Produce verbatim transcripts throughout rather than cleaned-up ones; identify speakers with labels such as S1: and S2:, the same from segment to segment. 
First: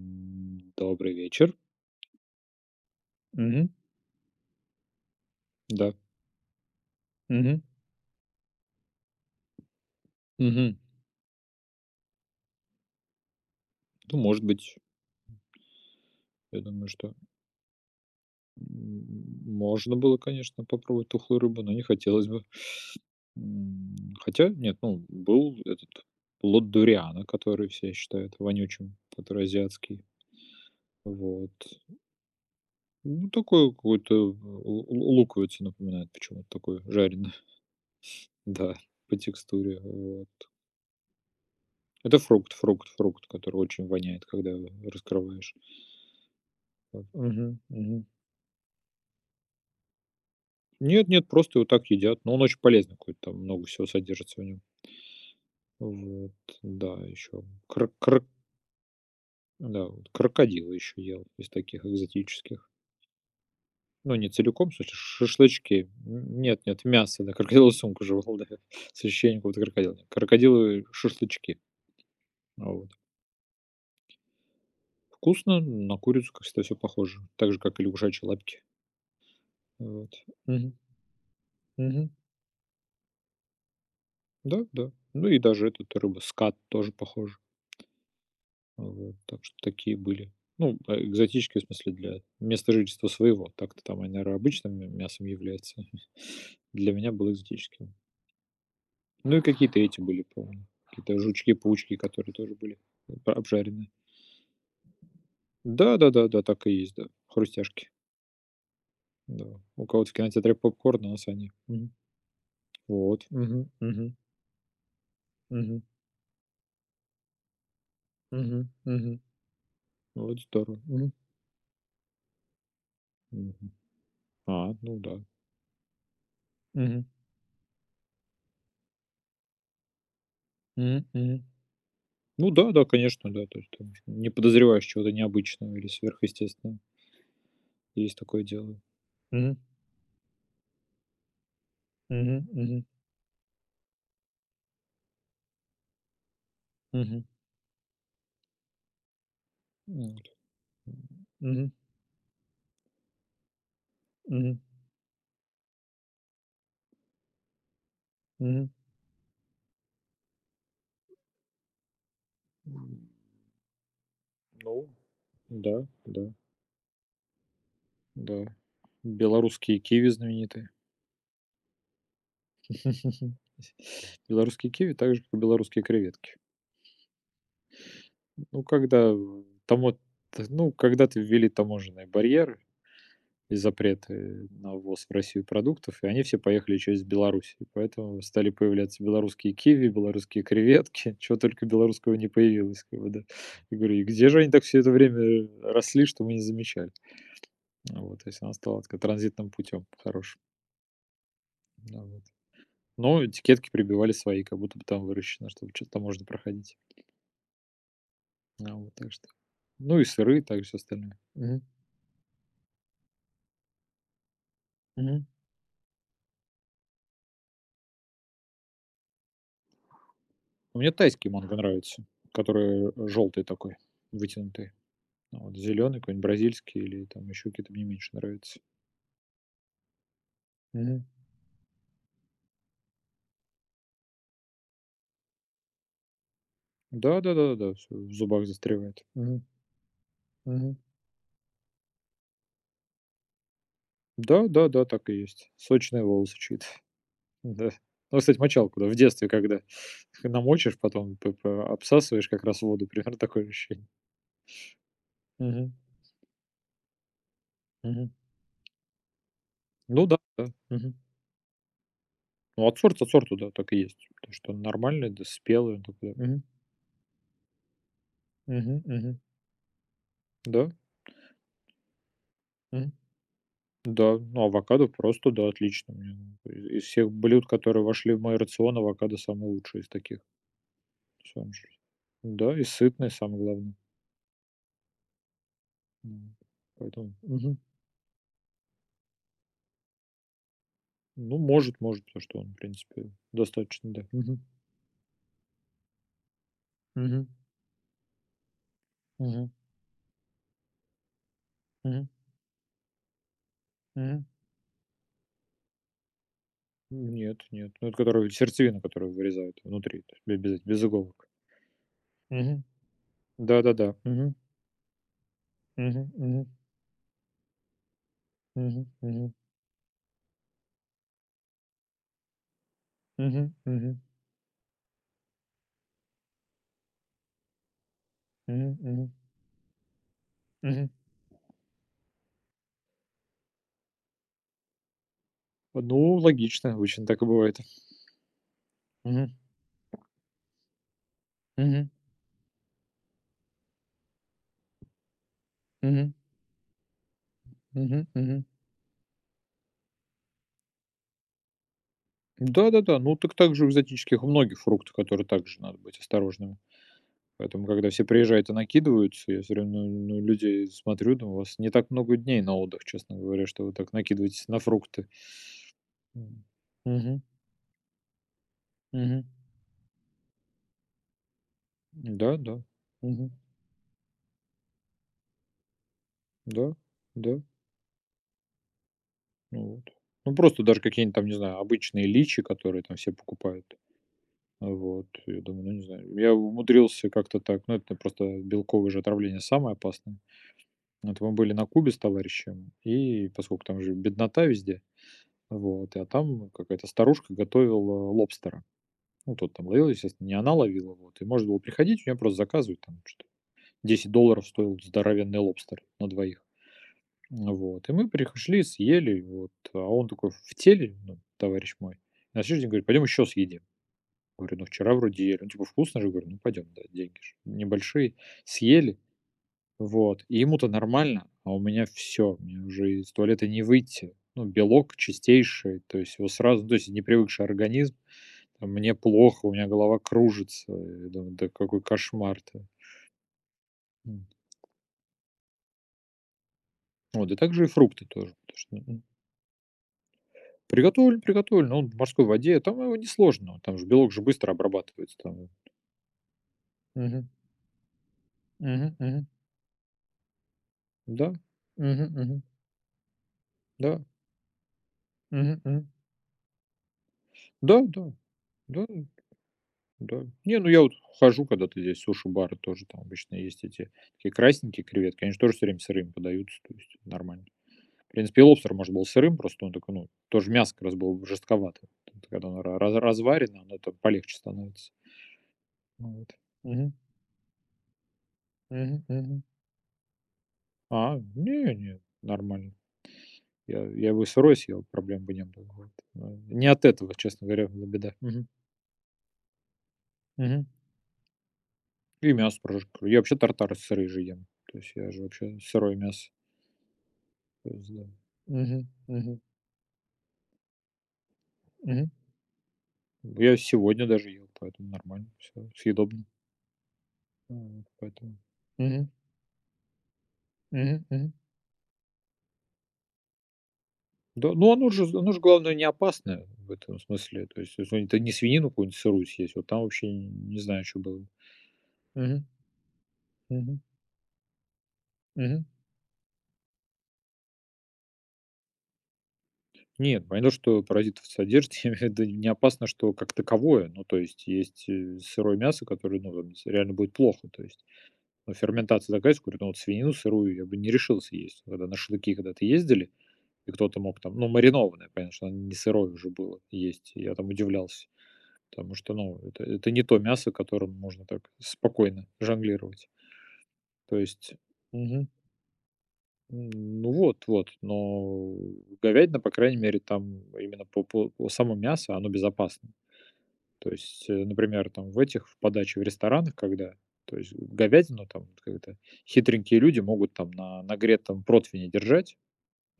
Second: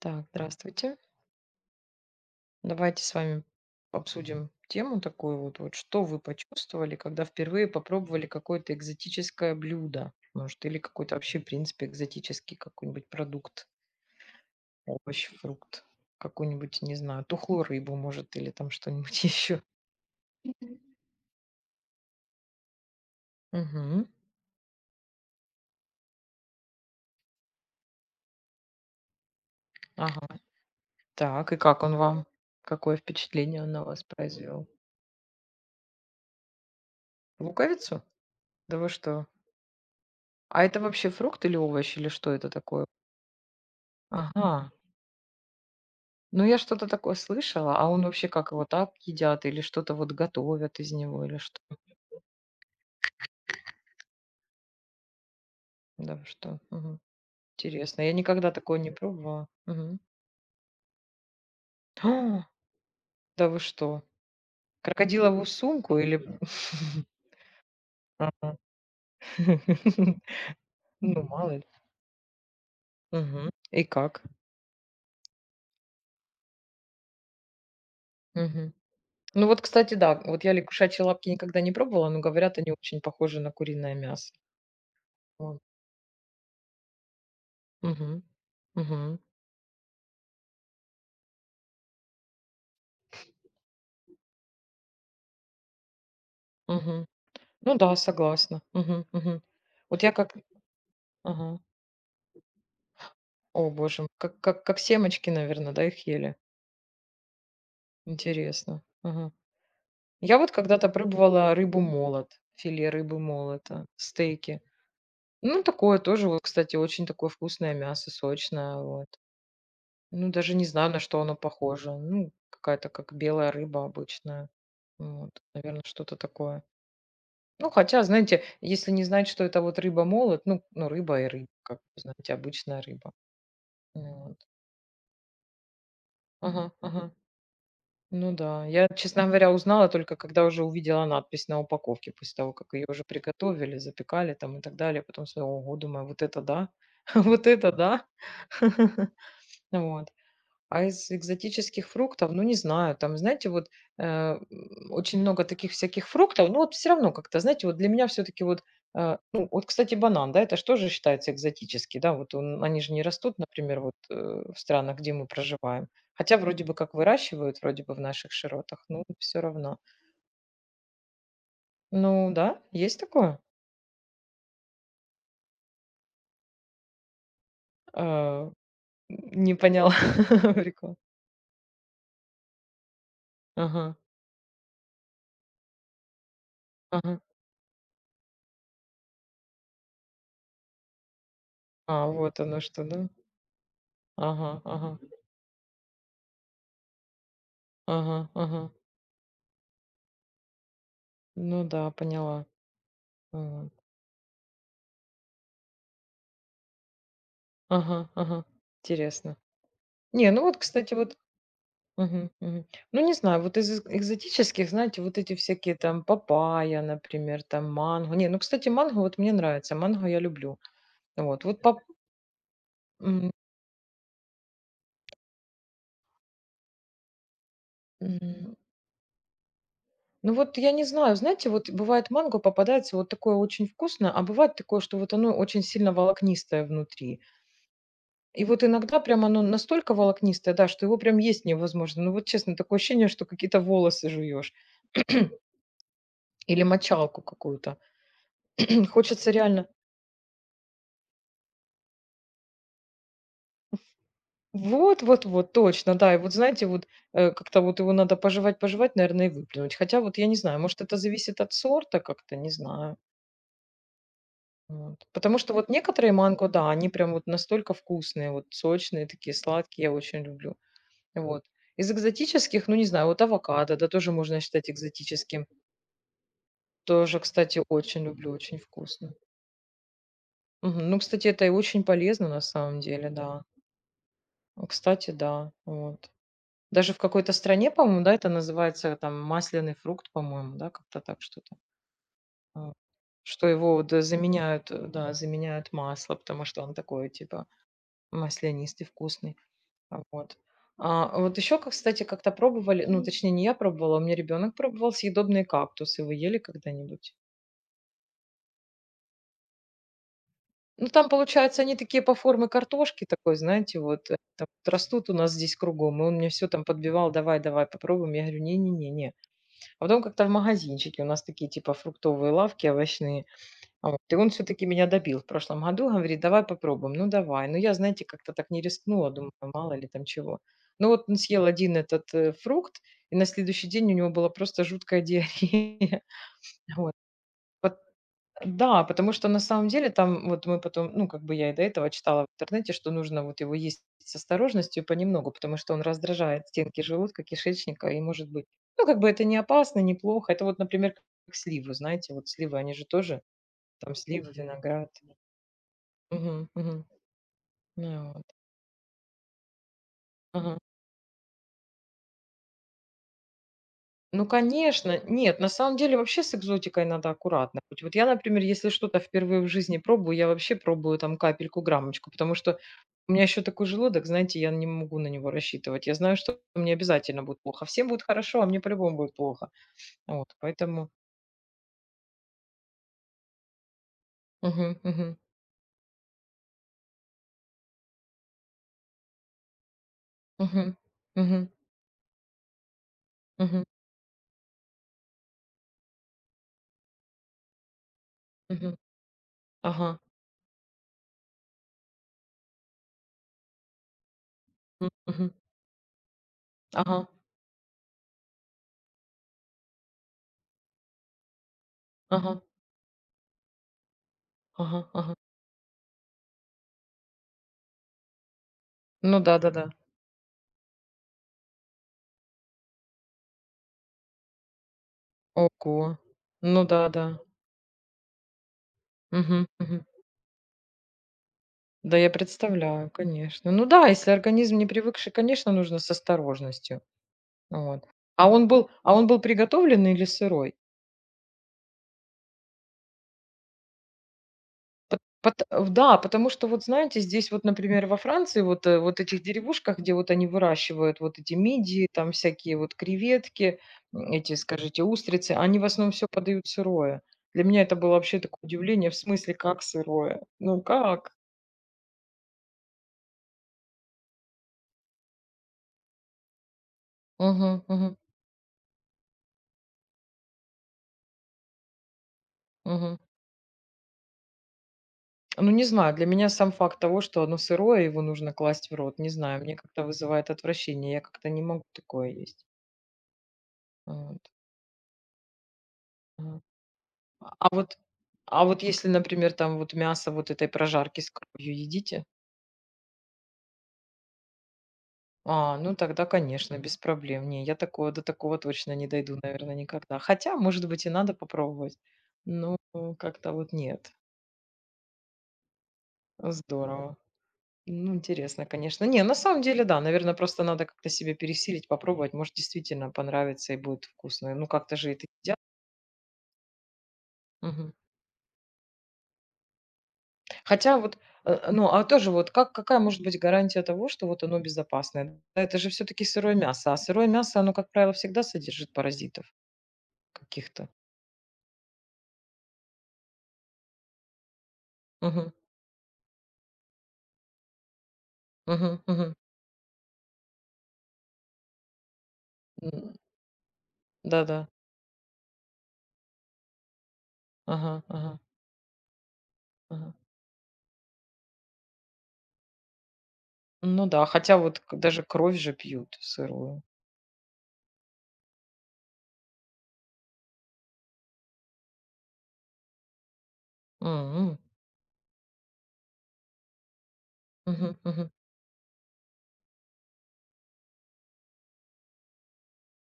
S1: Так, здравствуйте.
S2: Добрый вечер.
S1: Давайте с вами
S2: Мгм.
S1: обсудим тему такую вот, вот
S2: Да.
S1: что вы почувствовали, когда
S2: Мгм.
S1: впервые попробовали какое-то экзотическое блюдо, может,
S2: Мгм.
S1: или какой-то вообще, в принципе, экзотический какой-нибудь продукт,
S2: Ну, может быть,
S1: овощ, фрукт,
S2: я
S1: какую-нибудь,
S2: думаю,
S1: не
S2: что,
S1: знаю, тухлую рыбу, может, или там
S2: м,
S1: что-нибудь еще.
S2: можно было, конечно, попробовать тухлую рыбу, но не хотелось бы. М,
S1: Угу.
S2: хотя нет, ну, был этот плод дуриана, который все считают вонючим, который азиатский.
S1: Ага.
S2: Вот.
S1: Так, и как он вам? Какое
S2: Ну,
S1: впечатление
S2: такой
S1: он на вас
S2: какой-то л
S1: произвел?
S2: лу луковицу напоминает почему-то, такой жареный,
S1: Луковицу?
S2: да,
S1: Да вы
S2: по
S1: что?
S2: текстуре, вот.
S1: А это вообще фрукт или овощ, или
S2: Это
S1: что это
S2: фрукт фрукт
S1: такое?
S2: фрукт, который очень воняет, когда
S1: Ага.
S2: его раскрываешь.
S1: Ну, я что-то
S2: Вот.
S1: такое
S2: Мгм,
S1: слышала, а он
S2: мгм.
S1: вообще как его так едят или что-то вот готовят из
S2: Нет,
S1: него
S2: нет,
S1: или
S2: просто
S1: что?
S2: его так едят. Но он очень полезный какой-то, там много всего содержится в нем.
S1: Да, вы
S2: Вот,
S1: что?
S2: да,
S1: Мгм.
S2: еще кр-
S1: Интересно, я
S2: кр-
S1: никогда такое не пробовала.
S2: да,
S1: Мгм.
S2: вот крокодилы еще ел из таких
S1: А,
S2: экзотических.
S1: да вы что?
S2: Ну, не целиком, в смысле,
S1: Крокодиловую
S2: шашлычки.
S1: сумку или
S2: М, Нет, нет, мясо, да, крокодиловую сумку жевал, да,
S1: Ага.
S2: с ощущением какого-то крокодила. Крокодилы
S1: Ну, мало
S2: шашлычки.
S1: ли.
S2: Вот.
S1: Мгм. И как?
S2: Вкусно, на курицу, как всегда, все похоже. Так же, как и лягушачьи лапки.
S1: Мгм. Ну вот, кстати,
S2: Вот.
S1: да, вот я
S2: Мгм,
S1: лягушачьи лапки никогда не
S2: мгм.
S1: пробовала, но говорят, они очень похожи на куриное мясо.
S2: Да, да. Ну и
S1: Вот.
S2: даже эта рыба скат тоже похожа.
S1: Мгм.
S2: Вот,
S1: Мгм.
S2: так что такие были. Ну, а, экзотические, в смысле, для места жительства своего. Так-то там они ра- обычным мя- мясом являются. Для
S1: Мгм.
S2: меня было
S1: Ну
S2: экзотическим.
S1: да, согласна. Мгм.
S2: Ну
S1: Мгм.
S2: и какие-то эти
S1: Вот я
S2: были,
S1: как.
S2: помню. Какие-то жучки,
S1: Ага.
S2: паучки, которые тоже были э, п-
S1: О
S2: обжаренные.
S1: боже, м, как как как семечки, наверное, да,
S2: Да,
S1: их
S2: да, да,
S1: ели?
S2: да, так и есть, да. Хрустяшки.
S1: Интересно. Мгм.
S2: Да. У кого-то в
S1: Я вот
S2: кинотеатре
S1: когда-то
S2: попкорн, а у нас они.
S1: пробовала рыбу
S2: Мгм.
S1: молот, филе рыбы
S2: Вот. Мгм,
S1: молота,
S2: мгм,
S1: стейки. Ну,
S2: мгм,
S1: такое тоже вот, кстати, очень такое вкусное мясо,
S2: мгм,
S1: сочное, вот.
S2: мгм.
S1: Ну,
S2: Вот
S1: даже не
S2: здорово.
S1: знаю, на
S2: Мгм,
S1: что оно похоже. Ну, какая-то как белая
S2: мгм.
S1: рыба обычная.
S2: А, ну да.
S1: Вот, наверно, что-то такое.
S2: Мгм,
S1: Ну, хотя, знаете, если не знать, что это вот рыба-молот, ну ну,
S2: мгм,
S1: рыба и
S2: мгм.
S1: рыба, как бы, знаете,
S2: Ну да,
S1: обычная
S2: да,
S1: рыба.
S2: конечно, да. То есть там не
S1: Вот.
S2: подозреваешь чего-то необычного или
S1: Ага,
S2: сверхъестественного.
S1: ага.
S2: Есть
S1: Ну
S2: такое
S1: да,
S2: дело.
S1: я, честно говоря,
S2: Мгм.
S1: узнала только когда уже увидела надпись на упаковке, после
S2: Мгм.
S1: того, как
S2: Мгм.
S1: ее уже приготовили, запекали там и так далее. Потом смотрю, ого, думаю, вот это да,
S2: Мгм.
S1: вот это да. Вот.
S2: Вот.
S1: А из
S2: Мгм.
S1: экзотических фруктов, ну, не знаю, там, знаете, вот, э,
S2: Мгм.
S1: м, очень много таких всяких фруктов. Ну вот все равно как-то, знаете, вот для меня все таки вот,
S2: Мгм.
S1: э, ну, вот, кстати, банан, да, это ж тоже считается экзотический, да, вот он они же
S2: М,
S1: не растут, например, вот, э, в
S2: Ну,
S1: странах, где мы
S2: да,
S1: проживаем.
S2: да,
S1: Хотя вроде бы как выращивают, вроде бы в наших
S2: да.
S1: широтах, ну все
S2: Белорусские
S1: равно.
S2: киви знаменитые.
S1: Ну да, есть такое.
S2: Белорусские киви, так же, как и белорусские креветки.
S1: Э,
S2: Ну, когда, э,
S1: не поняла
S2: тамо ну,
S1: прикол.
S2: когда-то ввели таможенные барьеры, и
S1: Ага,
S2: запреты на ввоз в Россию продуктов, и они все поехали через
S1: ага.
S2: Беларусь. И поэтому стали появляться белорусские киви, белорусские креветки, чего только
S1: А,
S2: белорусского не
S1: вот оно что,
S2: появилось. Как бы,
S1: да?
S2: да. И говорю, и где же они
S1: Ага,
S2: так все это
S1: ага,
S2: время росли, что мы не замечали? Вот,
S1: ага,
S2: то есть она
S1: ага.
S2: стала так, транзитным путем хорошим.
S1: Ну да,
S2: Да, вот.
S1: поняла.
S2: Но этикетки
S1: Ага,
S2: прибивали свои, как будто бы там выращено, чтобы что-то можно проходить.
S1: ага, ага.
S2: Да, вот, так что.
S1: Интересно.
S2: Ну и
S1: Не,
S2: сыры,
S1: ну вот,
S2: так и все
S1: кстати, вот.
S2: остальное. Угу.
S1: Мгм, мгм. Ну, не знаю, вот из эк экзотических, знаете, вот
S2: Угу.
S1: эти всякие там папайя, например, там манго. Не, ну, кстати, манго вот мне нравится, манго я люблю.
S2: Мне тайский
S1: Вот,
S2: манго
S1: вот пап
S2: нравится, который
S1: м,
S2: желтый такой, вытянутый. Ну, вот зеленый какой-нибудь бразильский или там еще какие-то мне меньше
S1: м,
S2: нравятся.
S1: ну вот я не
S2: Мгм.
S1: знаю, знаете, вот бывает манго попадается вот такое очень вкусное, а бывает такое, что вот оно очень сильно волокнистое внутри.
S2: Да-да-да-да-да, всё в
S1: И
S2: зубах
S1: вот иногда
S2: застревает.
S1: прям оно
S2: Мгм.
S1: настолько волокнистое, да,
S2: Мгм.
S1: что его прям есть невозможно. Ну вот честно, такое ощущение, что какие-то волосы жуешь.
S2: Да-да-да, так и есть. Сочные волосы
S1: Или
S2: чьи-то.
S1: мочалку
S2: Да.
S1: какую-то.
S2: Ну, кстати, мочалку, да, в детстве,
S1: Хочется
S2: когда
S1: реально
S2: намочишь, потом п п обсасываешь как раз воду, примерно такое ощущение.
S1: вот, вот, вот,
S2: Мгм.
S1: точно, да. И вот знаете, вот э, как-то вот его
S2: Мгм.
S1: надо пожевать, пожевать, наверное, и выплюнуть. Хотя
S2: Ну да,
S1: вот я не
S2: да.
S1: знаю, может,
S2: Мгм.
S1: это зависит от сорта как-то, не
S2: Ну, от
S1: знаю.
S2: сорта к сорту, да, так и есть. То, что он
S1: Вот.
S2: нормальный, да,
S1: Потому что вот
S2: спелый он
S1: некоторые
S2: такой. Да. Мгм.
S1: манго, да, они прям вот настолько вкусные, вот
S2: Мгм.
S1: сочные,
S2: Мгм.
S1: такие сладкие, я очень люблю.
S2: Да.
S1: Вот. Из экзотических, ну не
S2: Мгм.
S1: знаю, вот авокадо, да, тоже
S2: Да, ну,
S1: можно считать
S2: авокадо просто,
S1: экзотическим.
S2: да, отлично. Мне, ну, и из всех
S1: Тоже,
S2: блюд,
S1: кстати,
S2: которые
S1: очень
S2: вошли в
S1: люблю,
S2: мой
S1: очень
S2: рацион,
S1: вкусно.
S2: авокадо самое лучшее из таких.
S1: Мгм. Ну, кстати, это
S2: Сам
S1: и
S2: же.
S1: очень полезно на
S2: Да, и
S1: самом
S2: сытное,
S1: деле,
S2: самое
S1: да.
S2: главное.
S1: Кстати, да. Вот.
S2: М,
S1: Даже в
S2: Поэтому,
S1: какой-то
S2: мгм.
S1: стране, по-моему, да, это называется там масляный фрукт, по-моему, да, как-то так
S2: Ну,
S1: что-то.
S2: может может, потому что он, в
S1: А,
S2: принципе,
S1: что его
S2: достаточно,
S1: вот, э,
S2: да. Мгм.
S1: заменяют, э, да, заменяют масло, потому что он такой
S2: Мгм.
S1: типа маслянистый, вкусный.
S2: Мгм.
S1: А, вот. А, вот еще, как, кстати,
S2: Мгм.
S1: как-то пробовали, ну, точнее, не я пробовала, у меня
S2: Мгм.
S1: ребенок пробовал съедобные кактусы. Вы ели когда-нибудь?
S2: Нет, нет. Ну, это которую сердцевина, которую вырезают внутри, то есть бе без без
S1: Ну, там,
S2: иголок.
S1: получается, они такие по форме
S2: Мгм.
S1: картошки такой, знаете,
S2: Да-да-да.
S1: вот, э, там вот растут у нас здесь кругом, и
S2: Мгм.
S1: он мне
S2: Мгм.
S1: все там подбивал, давай, давай, попробуем. Я говорю,
S2: Мгм.
S1: не-не-не, не.
S2: Мгм.
S1: А потом как-то в магазинчике, у нас такие типа фруктовые лавки, овощные.
S2: Мгм.
S1: А
S2: Мгм.
S1: вот, и он все-таки меня добил в прошлом году, говорит, давай попробуем, ну давай. Ну я, знаете, как-то так не
S2: Мгм.
S1: рискнула,
S2: Мгм.
S1: думаю, мало ли там чего.
S2: Мгм.
S1: Ну вот он съел один этот э, фрукт, и на следующий день у него была просто жуткая диарея.
S2: Ну, логично,
S1: Вот.
S2: обычно так и бывает.
S1: Да, потому
S2: Мгм.
S1: что на самом деле там вот мы потом, ну, как бы я и до
S2: Мгм.
S1: этого читала в интернете, что нужно вот его есть с осторожностью и понемногу, потому что он
S2: Мгм.
S1: раздражает стенки желудка, кишечника и
S2: Мгм.
S1: может
S2: Мгм.
S1: быть. Ну, как бы это не опасно, неплохо. Это вот, например, как сливы, знаете, вот сливы, они же
S2: Да-да-да, ну
S1: тоже,
S2: так так же у
S1: там
S2: экзотических у
S1: сливы,
S2: многих
S1: виноград.
S2: фруктов, которые также надо быть
S1: Мгм,
S2: осторожными.
S1: мгм.
S2: Поэтому, когда все
S1: Ну, вот.
S2: приезжают и накидываются, я всё время на
S1: Ага.
S2: людей смотрю, думаю, у вас не так много дней на отдых, честно говоря, что вы так
S1: Ну,
S2: накидываетесь на
S1: конечно,
S2: фрукты.
S1: нет, на самом деле вообще с
S2: М.
S1: экзотикой надо
S2: Мгм.
S1: аккуратно быть. Вот я, например, если что-то
S2: Мгм.
S1: впервые в жизни пробую, я вообще пробую там капельку, граммочку, потому
S2: Да,
S1: что
S2: да.
S1: у меня
S2: Мгм.
S1: еще такой желудок, знаете, я не могу на него рассчитывать. Я знаю, что
S2: Да,
S1: мне обязательно
S2: да.
S1: будет плохо. Всем будет хорошо, а мне по-любому будет плохо.
S2: Ну вот.
S1: Вот,
S2: Ну, просто даже
S1: поэтому.
S2: какие-нибудь там, не знаю, обычные личи, которые там все покупают.
S1: Мгм,
S2: Вот,
S1: мгм,
S2: я думаю, ну, не знаю. Я умудрился как-то так, ну, это просто белковое же отравление самое опасное.
S1: мгм,
S2: Вот мы
S1: мгм,
S2: были на Кубе с товарищем, и
S1: мгм,
S2: поскольку там же беднота везде, вот, а там какая-то старушка готовила лобстера.
S1: мгм.
S2: Ну, тот там ловил,
S1: Ага,
S2: естественно, не она ловила, вот. И можно было приходить, у нее просто заказывать, там, что-то десять долларов стоил
S1: м, мгм.
S2: здоровенный лобстер на двоих.
S1: Ага,
S2: Вот. И мы пришли, съели, вот. А он такой в теле, ну, товарищ мой.
S1: ага,
S2: На следующий день говорит, пойдем еще съедим. Говорю, ну
S1: ага,
S2: вчера
S1: ага.
S2: вроде ели. Ну типа вкусно же, говорю, ну пойдем, да, деньги же небольшие. Съели,
S1: Ну да-да-да.
S2: вот, и ему-то нормально, а у меня все, мне уже из туалета не выйти. Ну, белок чистейший, то
S1: Ого.
S2: есть его
S1: Ну
S2: сразу, то есть
S1: да-да.
S2: непривыкший организм, там, мне плохо,
S1: Мгм,
S2: у меня
S1: мгм.
S2: голова кружится. Я думаю, да какой
S1: Да, я
S2: кошмар-то.
S1: представляю, конечно. Ну да, если
S2: М.
S1: организм не привыкший, конечно, нужно с осторожностью.
S2: Вот, и также и
S1: Вот.
S2: фрукты
S1: А
S2: тоже,
S1: он
S2: потому
S1: был,
S2: что,
S1: а
S2: м,
S1: он был приготовленный или сырой?
S2: приготовлен, приготовлен, он в морской воде, там его несложно, там же белок же быстро
S1: Пот
S2: обрабатывается.
S1: пот
S2: Там.
S1: в да, потому что вот, знаете,
S2: Мгм,
S1: здесь вот, например, во Франции вот, э,
S2: мгм,
S1: вот этих
S2: мгм.
S1: деревушках, где вот они выращивают вот
S2: Да,
S1: эти мидии,
S2: мгм,
S1: там
S2: мгм,
S1: всякие вот креветки,
S2: да,
S1: м, эти, скажите, устрицы, они
S2: мгм,
S1: в
S2: мгм.
S1: основном все подают сырое. Для меня это
S2: Да,
S1: было
S2: да,
S1: вообще такое
S2: да,
S1: удивление, в смысле, как сырое?
S2: да. Не,
S1: Ну
S2: ну я вот
S1: как?
S2: хожу когда-то здесь, суши-бары тоже там обычно есть эти такие красненькие креветки, они же тоже всё время сырыми подаются, то есть нормально.
S1: Мгм, мгм,
S2: В принципе, и лобстер может был сырым, просто он такой, ну, тоже мясо как раз было жестковатое. Это когда оно ра раз
S1: мгм.
S2: разварено, оно там полегче становится.
S1: Ну, не знаю, для
S2: Ну
S1: меня
S2: вот.
S1: сам факт
S2: Мгм.
S1: того, что оно сырое, его нужно класть в рот,
S2: Мгм.
S1: не
S2: Мгм.
S1: знаю, мне как-то вызывает отвращение, я
S2: А,
S1: как-то не могу
S2: не не,
S1: такое есть.
S2: нормально. Я я
S1: Вот.
S2: его и сырой съел, проблем бы не было. Вот.
S1: А.
S2: Но не от этого, честно
S1: А
S2: говоря,
S1: вот
S2: была беда.
S1: а
S2: Мгм.
S1: вот если, например, там вот мясо вот этой
S2: Мгм.
S1: прожарки с кровью едите?
S2: И мясо тоже я вообще тартары с рыбой ем. То есть я же
S1: А,
S2: вообще
S1: ну
S2: сырое
S1: тогда,
S2: мясо.
S1: конечно, без проблем. Не, я
S2: То
S1: такого
S2: есть
S1: до
S2: да.
S1: такого точно не
S2: Мгм,
S1: дойду,
S2: мгм,
S1: наверное, никогда. Хотя, может быть, и надо попробовать.
S2: мгм.
S1: Ну, как-то вот
S2: Я
S1: нет.
S2: сегодня даже ел, поэтому нормально, все съедобно.
S1: Здорово.
S2: А, вот
S1: Ну,
S2: поэтому.
S1: интересно, конечно. Не,
S2: Мгм,
S1: на самом деле, да, наверное, просто надо как-то
S2: мгм,
S1: себя
S2: мгм.
S1: пересилить, попробовать. Может, действительно понравится и будет вкусно. Ну,
S2: Да, ну
S1: как-то
S2: оно
S1: же
S2: же
S1: это
S2: оно
S1: едят.
S2: же главное не опасное в этом смысле. То
S1: Мгм.
S2: есть если это не свинину какую-нибудь сырую съесть, вот там вообще не
S1: Хотя
S2: знаю,
S1: вот,
S2: что было бы.
S1: э, э, ну, а тоже вот
S2: Мгм,
S1: как какая может быть гарантия
S2: мгм,
S1: того, что вот оно безопасное? Да, это
S2: мгм.
S1: же все таки сырое мясо, а сырое мясо, оно, как правило, всегда содержит паразитов
S2: Нет, понятно,
S1: каких-то.
S2: что паразитов содержит. Я имею в виду, не опасно, что как таковое. Ну, то есть есть, э,
S1: Мгм.
S2: сырое мясо, которое, ну, там реально будет плохо, то есть. Но
S1: Мгм. Мгм.
S2: ферментация такая, что говорю, ну вот свинину сырую я бы не решился есть. Когда на шашлыки когда-то
S1: М,
S2: ездили, и кто-то мог там,
S1: да-да.
S2: ну, маринованное, понятно, что оно не сырое уже было есть. И я там
S1: Ага.
S2: удивлялся.
S1: Ага.
S2: Потому что, ну, это, это
S1: Ага.
S2: не то мясо, которым можно так спокойно жонглировать.
S1: Ну да,
S2: То
S1: хотя
S2: есть.
S1: вот к даже
S2: Мгм.
S1: кровь же пьют сырую.
S2: Ну вот, вот. Но говядина, по крайней мере, там именно по, по- по самому мясу, оно безопасно. То есть,
S1: М.
S2: э, например, там в этих, в подаче в ресторанах, когда, то есть
S1: Мгм. Мгм.
S2: говядину там как-то хитренькие люди могут там на нагретом противне держать.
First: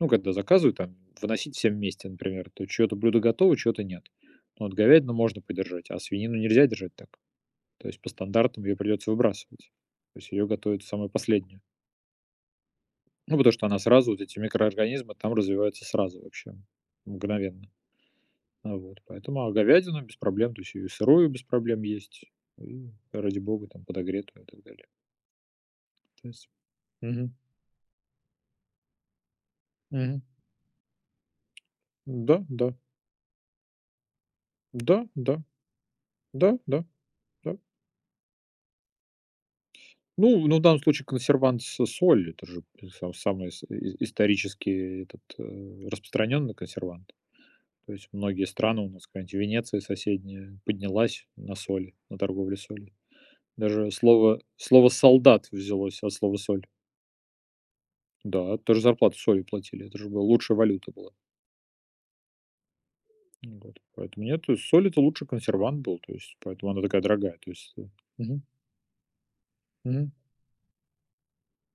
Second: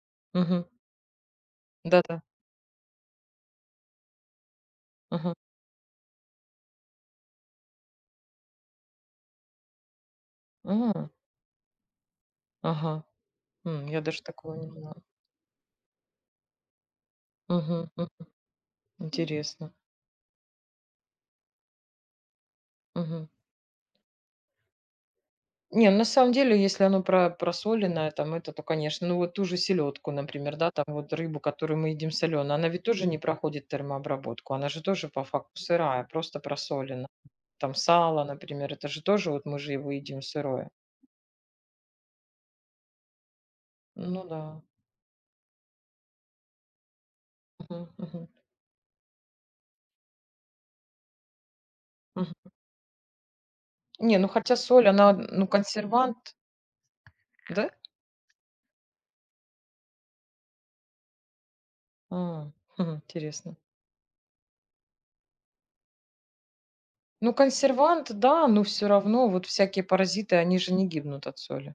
S2: Ну, когда
S1: Мгм.
S2: заказывают, там выносить всем вместе,
S1: Да-да.
S2: например, то чьё-то блюдо готово, чьё-то нет. Но вот говядину
S1: Ага.
S2: можно подержать, а свинину нельзя держать так. То есть по стандартам ее придется выбрасывать. То есть ее готовят самую
S1: А,
S2: последнюю.
S1: ага.
S2: Ну, потому что она
S1: М, я
S2: сразу, вот
S1: даже
S2: эти
S1: такого не знала.
S2: микроорганизмы там развиваются сразу вообще, мгновенно.
S1: Мгм. М.
S2: А вот, поэтому, а
S1: Интересно.
S2: говядину без проблем, то есть и сырую без проблем есть, и,
S1: Мгм.
S2: ради бога, там подогретую и так далее.
S1: Не, ну, на
S2: То
S1: самом
S2: есть.
S1: деле, если оно про
S2: Мгм.
S1: просоленное, там это, то, конечно, ну вот ту же селедку,
S2: Мгм.
S1: например, да, там вот рыбу, которую мы едим
S2: Да,
S1: соленую, она
S2: да.
S1: ведь тоже не проходит термообработку, она же
S2: Да,
S1: тоже по
S2: да.
S1: факту сырая, просто
S2: Да, да,
S1: просолена.
S2: да.
S1: Там сало, например, это же тоже, вот мы же его едим
S2: Ну, ну, в
S1: сырое.
S2: данном случае консервант с соль- это же са самый ис и
S1: Ну да.
S2: исторически этот, э, распространенный консервант.
S1: Мгм,
S2: То есть
S1: мгм,
S2: многие страны у нас, какая-нибудь Венеция соседняя поднялась на соли, на
S1: мгм.
S2: торговле солью. Даже
S1: Не, ну
S2: слово
S1: хотя соль,
S2: слово
S1: она,
S2: "солдат"
S1: ну
S2: взялось от
S1: консервант,
S2: слова соль.
S1: да?
S2: Да, тоже зарплату солью платили. Это же была лучшая валюта была.
S1: А, хм, интересно.
S2: Ну вот. Поэтому нет, то есть соль- это лучший консервант был, то есть поэтому она такая
S1: Ну
S2: дорогая. То есть, э,
S1: консервант,
S2: мгм,
S1: да, но все равно вот всякие
S2: мгм.
S1: паразиты, они же не гибнут от соли.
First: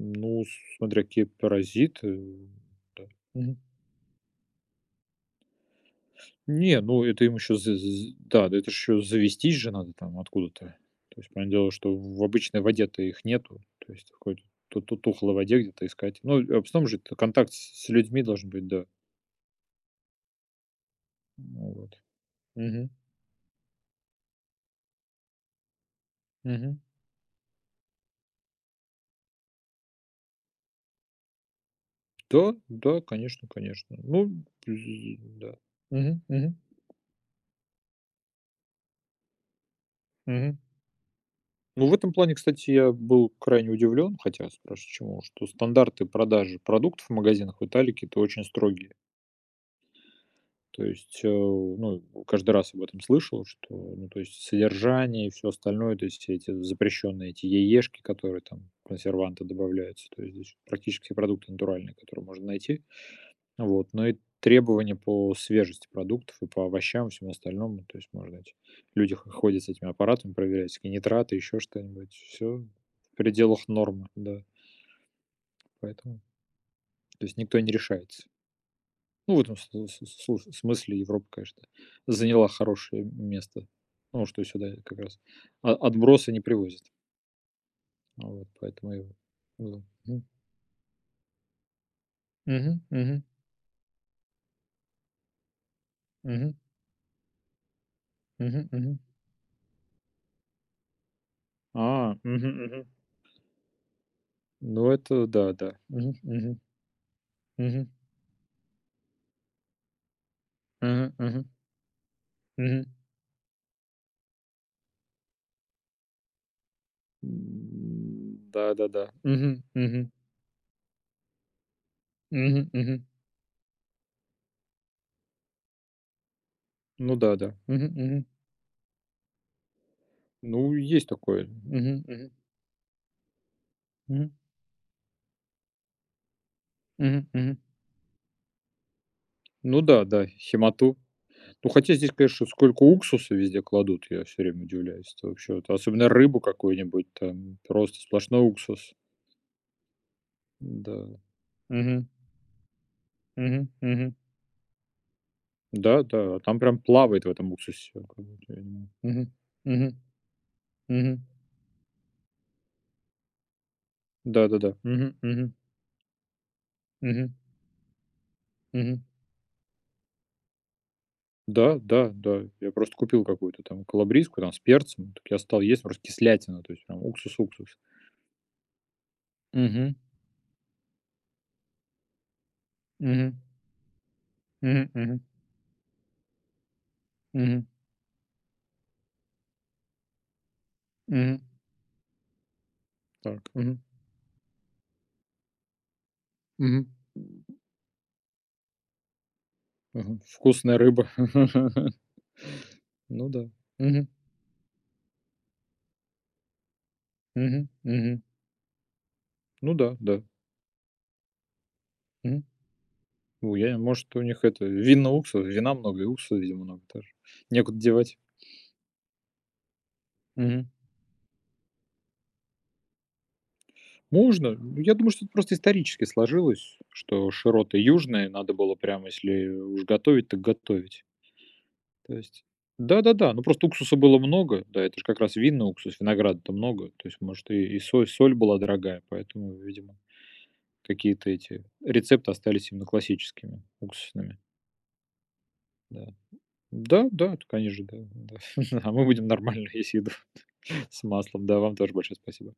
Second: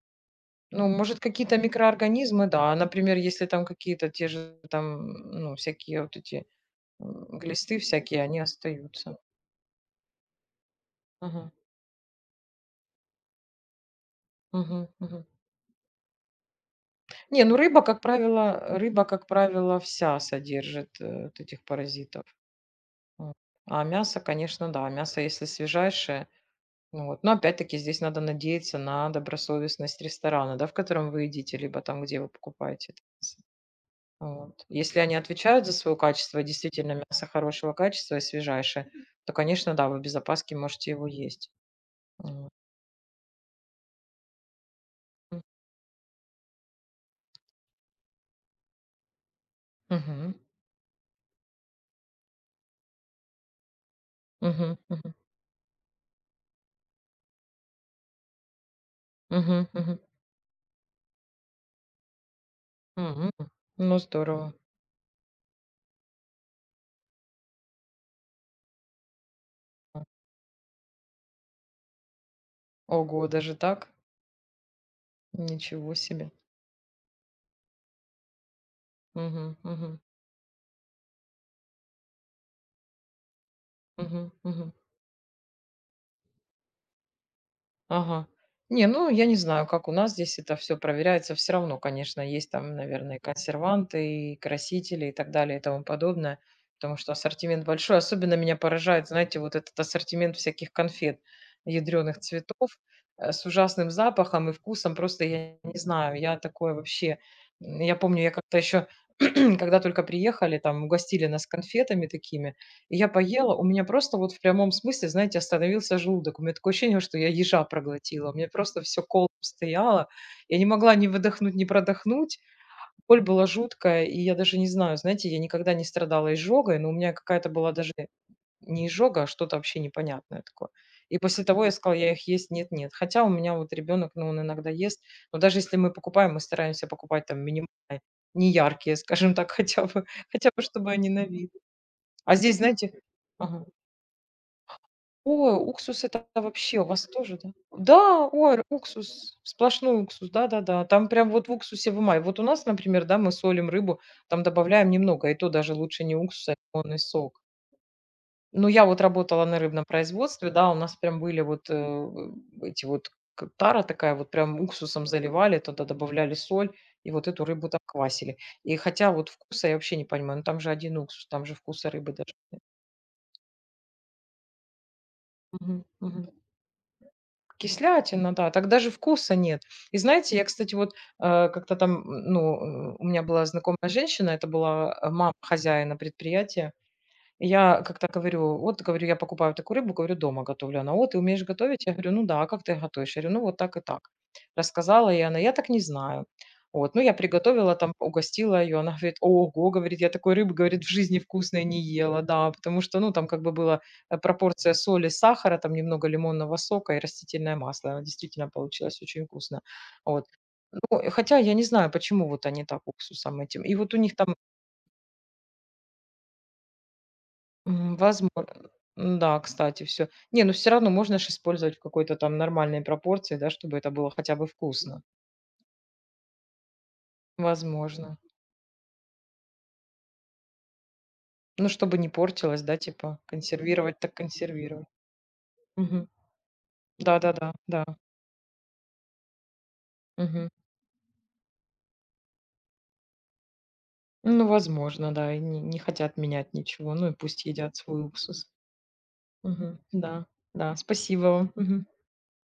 S2: Ну,
S1: Ну,
S2: смотря
S1: может,
S2: какие
S1: какие-то
S2: паразиты, э,
S1: микроорганизмы, да.
S2: да.
S1: Например, если
S2: Мгм.
S1: там какие-то те же там, ну, всякие вот эти
S2: Не, ну это
S1: м,
S2: им еще
S1: глисты всякие, они
S2: да, да это еще
S1: остаются.
S2: завестись же надо там откуда-то. То есть понятное
S1: Мгм.
S2: дело, что в обычной воде-то их нету. То есть в какой-то ту
S1: Мгм.
S2: ту
S1: Мгм.
S2: тухлой воде где-то искать. Ну, а в основном же это
S1: Не,
S2: контакт
S1: ну рыба,
S2: с с
S1: как
S2: людьми должен
S1: правило,
S2: быть, да.
S1: рыба, как правило, вся содержит э, вот этих
S2: Ну вот.
S1: паразитов.
S2: Мгм,
S1: Вот. А мясо, конечно, да, мясо, если свежайшее,
S2: мгм.
S1: ну вот. Но опять-таки здесь надо надеяться на добросовестность ресторана, да, в котором вы едите, либо там, где вы
S2: Да,
S1: покупаете
S2: да,
S1: это мясо.
S2: конечно, конечно. Ну,
S1: Вот. Если они
S2: з да.
S1: отвечают за свое
S2: Мгм,
S1: качество, и
S2: мгм,
S1: действительно мясо хорошего качества и свежайшее, то, конечно, да, вы без опаски
S2: мгм.
S1: можете его есть.
S2: Ну, в этом плане,
S1: Вот.
S2: кстати, я был крайне удивлен, хотя спрошу чему,
S1: М.
S2: что стандарты продажи продуктов в магазинах в Италии какие-то очень строгие.
S1: Мгм.
S2: То есть, э, ну, каждый раз об этом слышал, что, ну, то есть
S1: Мгм. Мгм.
S2: содержание и все остальное, то есть все эти запрещенные эти яешки, которые там, консерванты
S1: Мгм.
S2: добавляются, то есть здесь практически все продукты натуральные, которые можно найти.
S1: Мгм.
S2: Вот,
S1: Ну,
S2: но и
S1: здорово.
S2: требования по свежести продуктов и по овощам, и всему остальному. То есть, может быть, люди х- ходят с этими аппаратами, проверяют всякие нитраты, еще что-нибудь. Все в
S1: Ого, даже
S2: пределах
S1: так?
S2: нормы, да.
S1: Ничего
S2: Поэтому,
S1: себе.
S2: то есть, никто не решается. Ну, в этом
S1: Мгм.
S2: с-
S1: Мгм.
S2: с- с- смысле Европа, конечно, заняла хорошее место. Ну,
S1: Мгм.
S2: что сюда
S1: Мгм.
S2: как раз о- отбросы не привозят. А
S1: Ага.
S2: вот,
S1: Не,
S2: поэтому и,
S1: ну, я не знаю,
S2: ну,
S1: как у нас
S2: мгм.
S1: здесь это все проверяется. Все равно, конечно, есть там,
S2: Мгм,
S1: наверное,
S2: мгм,
S1: консерванты, и красители, и так далее, и тому подобное.
S2: мгм,
S1: Потому что ассортимент большой. Особенно меня
S2: мгм, мгм.
S1: поражает, знаете, вот этот ассортимент всяких конфет
S2: А,
S1: ядрёных
S2: мгм,
S1: цветов,
S2: мгм.
S1: э, с ужасным запахом и
S2: Ну,
S1: вкусом. Просто
S2: это да,
S1: я
S2: да.
S1: не
S2: Мгм,
S1: знаю, я
S2: мгм.
S1: такое вообще. М,
S2: Мгм.
S1: я помню, я как-то еще когда только приехали, там
S2: Мгм.
S1: угостили нас
S2: Мгм.
S1: конфетами такими,
S2: Мгм.
S1: и я поела, у меня просто вот в прямом смысле, знаете, остановился желудок. У меня такое ощущение, что я ежа проглотила. У
S2: М,
S1: меня просто все
S2: да-да-да.
S1: колом
S2: Мгм.
S1: стояло.
S2: Мгм.
S1: Я не могла ни выдохнуть, ни продохнуть.
S2: Мгм. Мгм.
S1: Боль была жуткая, и я даже не знаю, знаете, я никогда не страдала изжогой, но у меня
S2: Ну да,
S1: какая-то
S2: да.
S1: была
S2: Мгм.
S1: даже
S2: Мгм.
S1: не изжога, а что-то вообще непонятное такое.
S2: Ну, есть
S1: И после
S2: такое.
S1: того я сказала:
S2: Мгм.
S1: "Я их
S2: Мгм.
S1: есть нет, нет". Хотя у меня вот ребенок, ну,
S2: Мгм.
S1: он иногда ест, но даже если мы покупаем, мы стараемся
S2: Мгм.
S1: покупать там
S2: Мгм.
S1: минимальные, неяркие, скажем так,
S2: Ну
S1: хотя
S2: да,
S1: бы
S2: да,
S1: хотя бы чтобы
S2: химату.
S1: они на вид.
S2: Ну, хотя здесь,
S1: А
S2: конечно,
S1: здесь,
S2: сколько
S1: знаете
S2: уксуса везде
S1: ага.
S2: кладут, я все время удивляюсь. Это вообще
S1: Ой,
S2: вот,
S1: уксус-
S2: особенно
S1: это
S2: рыбу
S1: вообще у
S2: какую-нибудь,
S1: вас тоже, да?
S2: там просто
S1: Да,
S2: сплошной
S1: ой,
S2: уксус.
S1: уксус, сплошной уксус, да-да-да.
S2: Да.
S1: Там прям вот в уксусе
S2: Мгм.
S1: вымаив. Вот у нас, например, да, мы солим
S2: Мгм.
S1: рыбу,
S2: Мгм.
S1: там добавляем немного, и то даже
S2: Да,
S1: лучше не
S2: да, а
S1: уксус, а
S2: там прям
S1: лимонный
S2: плавает в
S1: сок.
S2: этом уксусе всё как будто, я
S1: Но
S2: не
S1: я
S2: знаю.
S1: вот
S2: Мгм.
S1: работала на рыбном
S2: Мгм.
S1: производстве, да, у нас прям
S2: Мгм.
S1: были вот, э, эти вот к тара такая, вот прям
S2: Да-да-да.
S1: уксусом
S2: Мгм, мгм,
S1: заливали, туда добавляли соль, и
S2: мгм,
S1: вот эту рыбу там квасили. И
S2: мгм.
S1: хотя вот вкуса я вообще не понимаю, ну там же один уксус, там же
S2: Да,
S1: вкуса
S2: да,
S1: рыбы даже.
S2: да. Я просто купил какую-то там калабрийскую, там, с перцем. Так я стал есть,
S1: Мгм,
S2: просто
S1: мгм.
S2: кислятина, то есть прям уксус, уксус.
S1: Кислятина, да, так даже вкуса нет.
S2: Мгм,
S1: И знаете, я, кстати, вот, э, как-то там, м, ну, э, у меня
S2: мгм,
S1: была знакомая женщина, это
S2: мгм,
S1: была, э,
S2: мгм,
S1: мама хозяина предприятия.
S2: мгм,
S1: Я как-то говорю: "Вот, говорю, я покупаю такую рыбу, говорю, дома готовлю". Она: "О, ты
S2: мгм.
S1: умеешь готовить?" Я говорю: "Ну да, а как ты готовишь?" Я говорю: "Ну,
S2: Так,
S1: вот так
S2: мгм,
S1: и так". Рассказала, и она: "Я так не знаю".
S2: мгм.
S1: Вот, ну, я приготовила там, угостила ее, она говорит: "Ого", говорит, "я
S2: Мгм.
S1: такой рыбы,
S2: Вкусная
S1: говорит, в
S2: рыба.
S1: жизни вкусной не ела". Да, потому что, ну, там
S2: Ну
S1: как
S2: да.
S1: бы была,
S2: Мгм,
S1: э, пропорция соли, сахара, там немного лимонного сока и растительное
S2: мгм,
S1: масло. Она
S2: мгм.
S1: действительно получилась очень вкусно.
S2: Ну да, да.
S1: Вот. Ну, хотя я не знаю, почему
S2: Мгм.
S1: вот они так уксусом
S2: Ну,
S1: этим. И
S2: я
S1: вот у
S2: может,
S1: них
S2: у
S1: там.
S2: них это винный уксус, вина много и уксуса, видимо, много тоже. Некуда
S1: М,
S2: девать.
S1: возмо да кстати, все. Не, ну
S2: Мгм.
S1: все равно можно же использовать в какой-то там нормальной пропорции, да, чтобы это было хотя бы
S2: Можно. Ну, я
S1: вкусно.
S2: думаю, что это просто исторически сложилось, что широты
S1: Возможно.
S2: южные, надо было прямо, если уж готовить, так готовить.
S1: Ну, чтобы не
S2: То есть
S1: портилось, да, типа
S2: да-да-да, ну просто уксуса
S1: консервировать так
S2: было много, да,
S1: консервировать.
S2: это же как раз винный уксус,
S1: Мгм.
S2: винограда-то много, то есть,
S1: Да-да-да,
S2: может,
S1: да.
S2: и и
S1: Да, да.
S2: соль соль была дорогая, поэтому, видимо,
S1: Мгм.
S2: какие-то эти рецепты остались именно классическими, уксусными,
S1: Ну, возможно, да, и не не
S2: да.
S1: хотят менять ничего. Ну и
S2: Да-да, это,
S1: пусть едят
S2: конечно да,
S1: свой
S2: да.
S1: уксус.
S2: А мы будем нормально
S1: Мгм.
S2: есть еду
S1: Да, да.
S2: с
S1: Спасибо
S2: маслом.
S1: вам.
S2: Да, вам
S1: Мгм.
S2: тоже большое спасибо.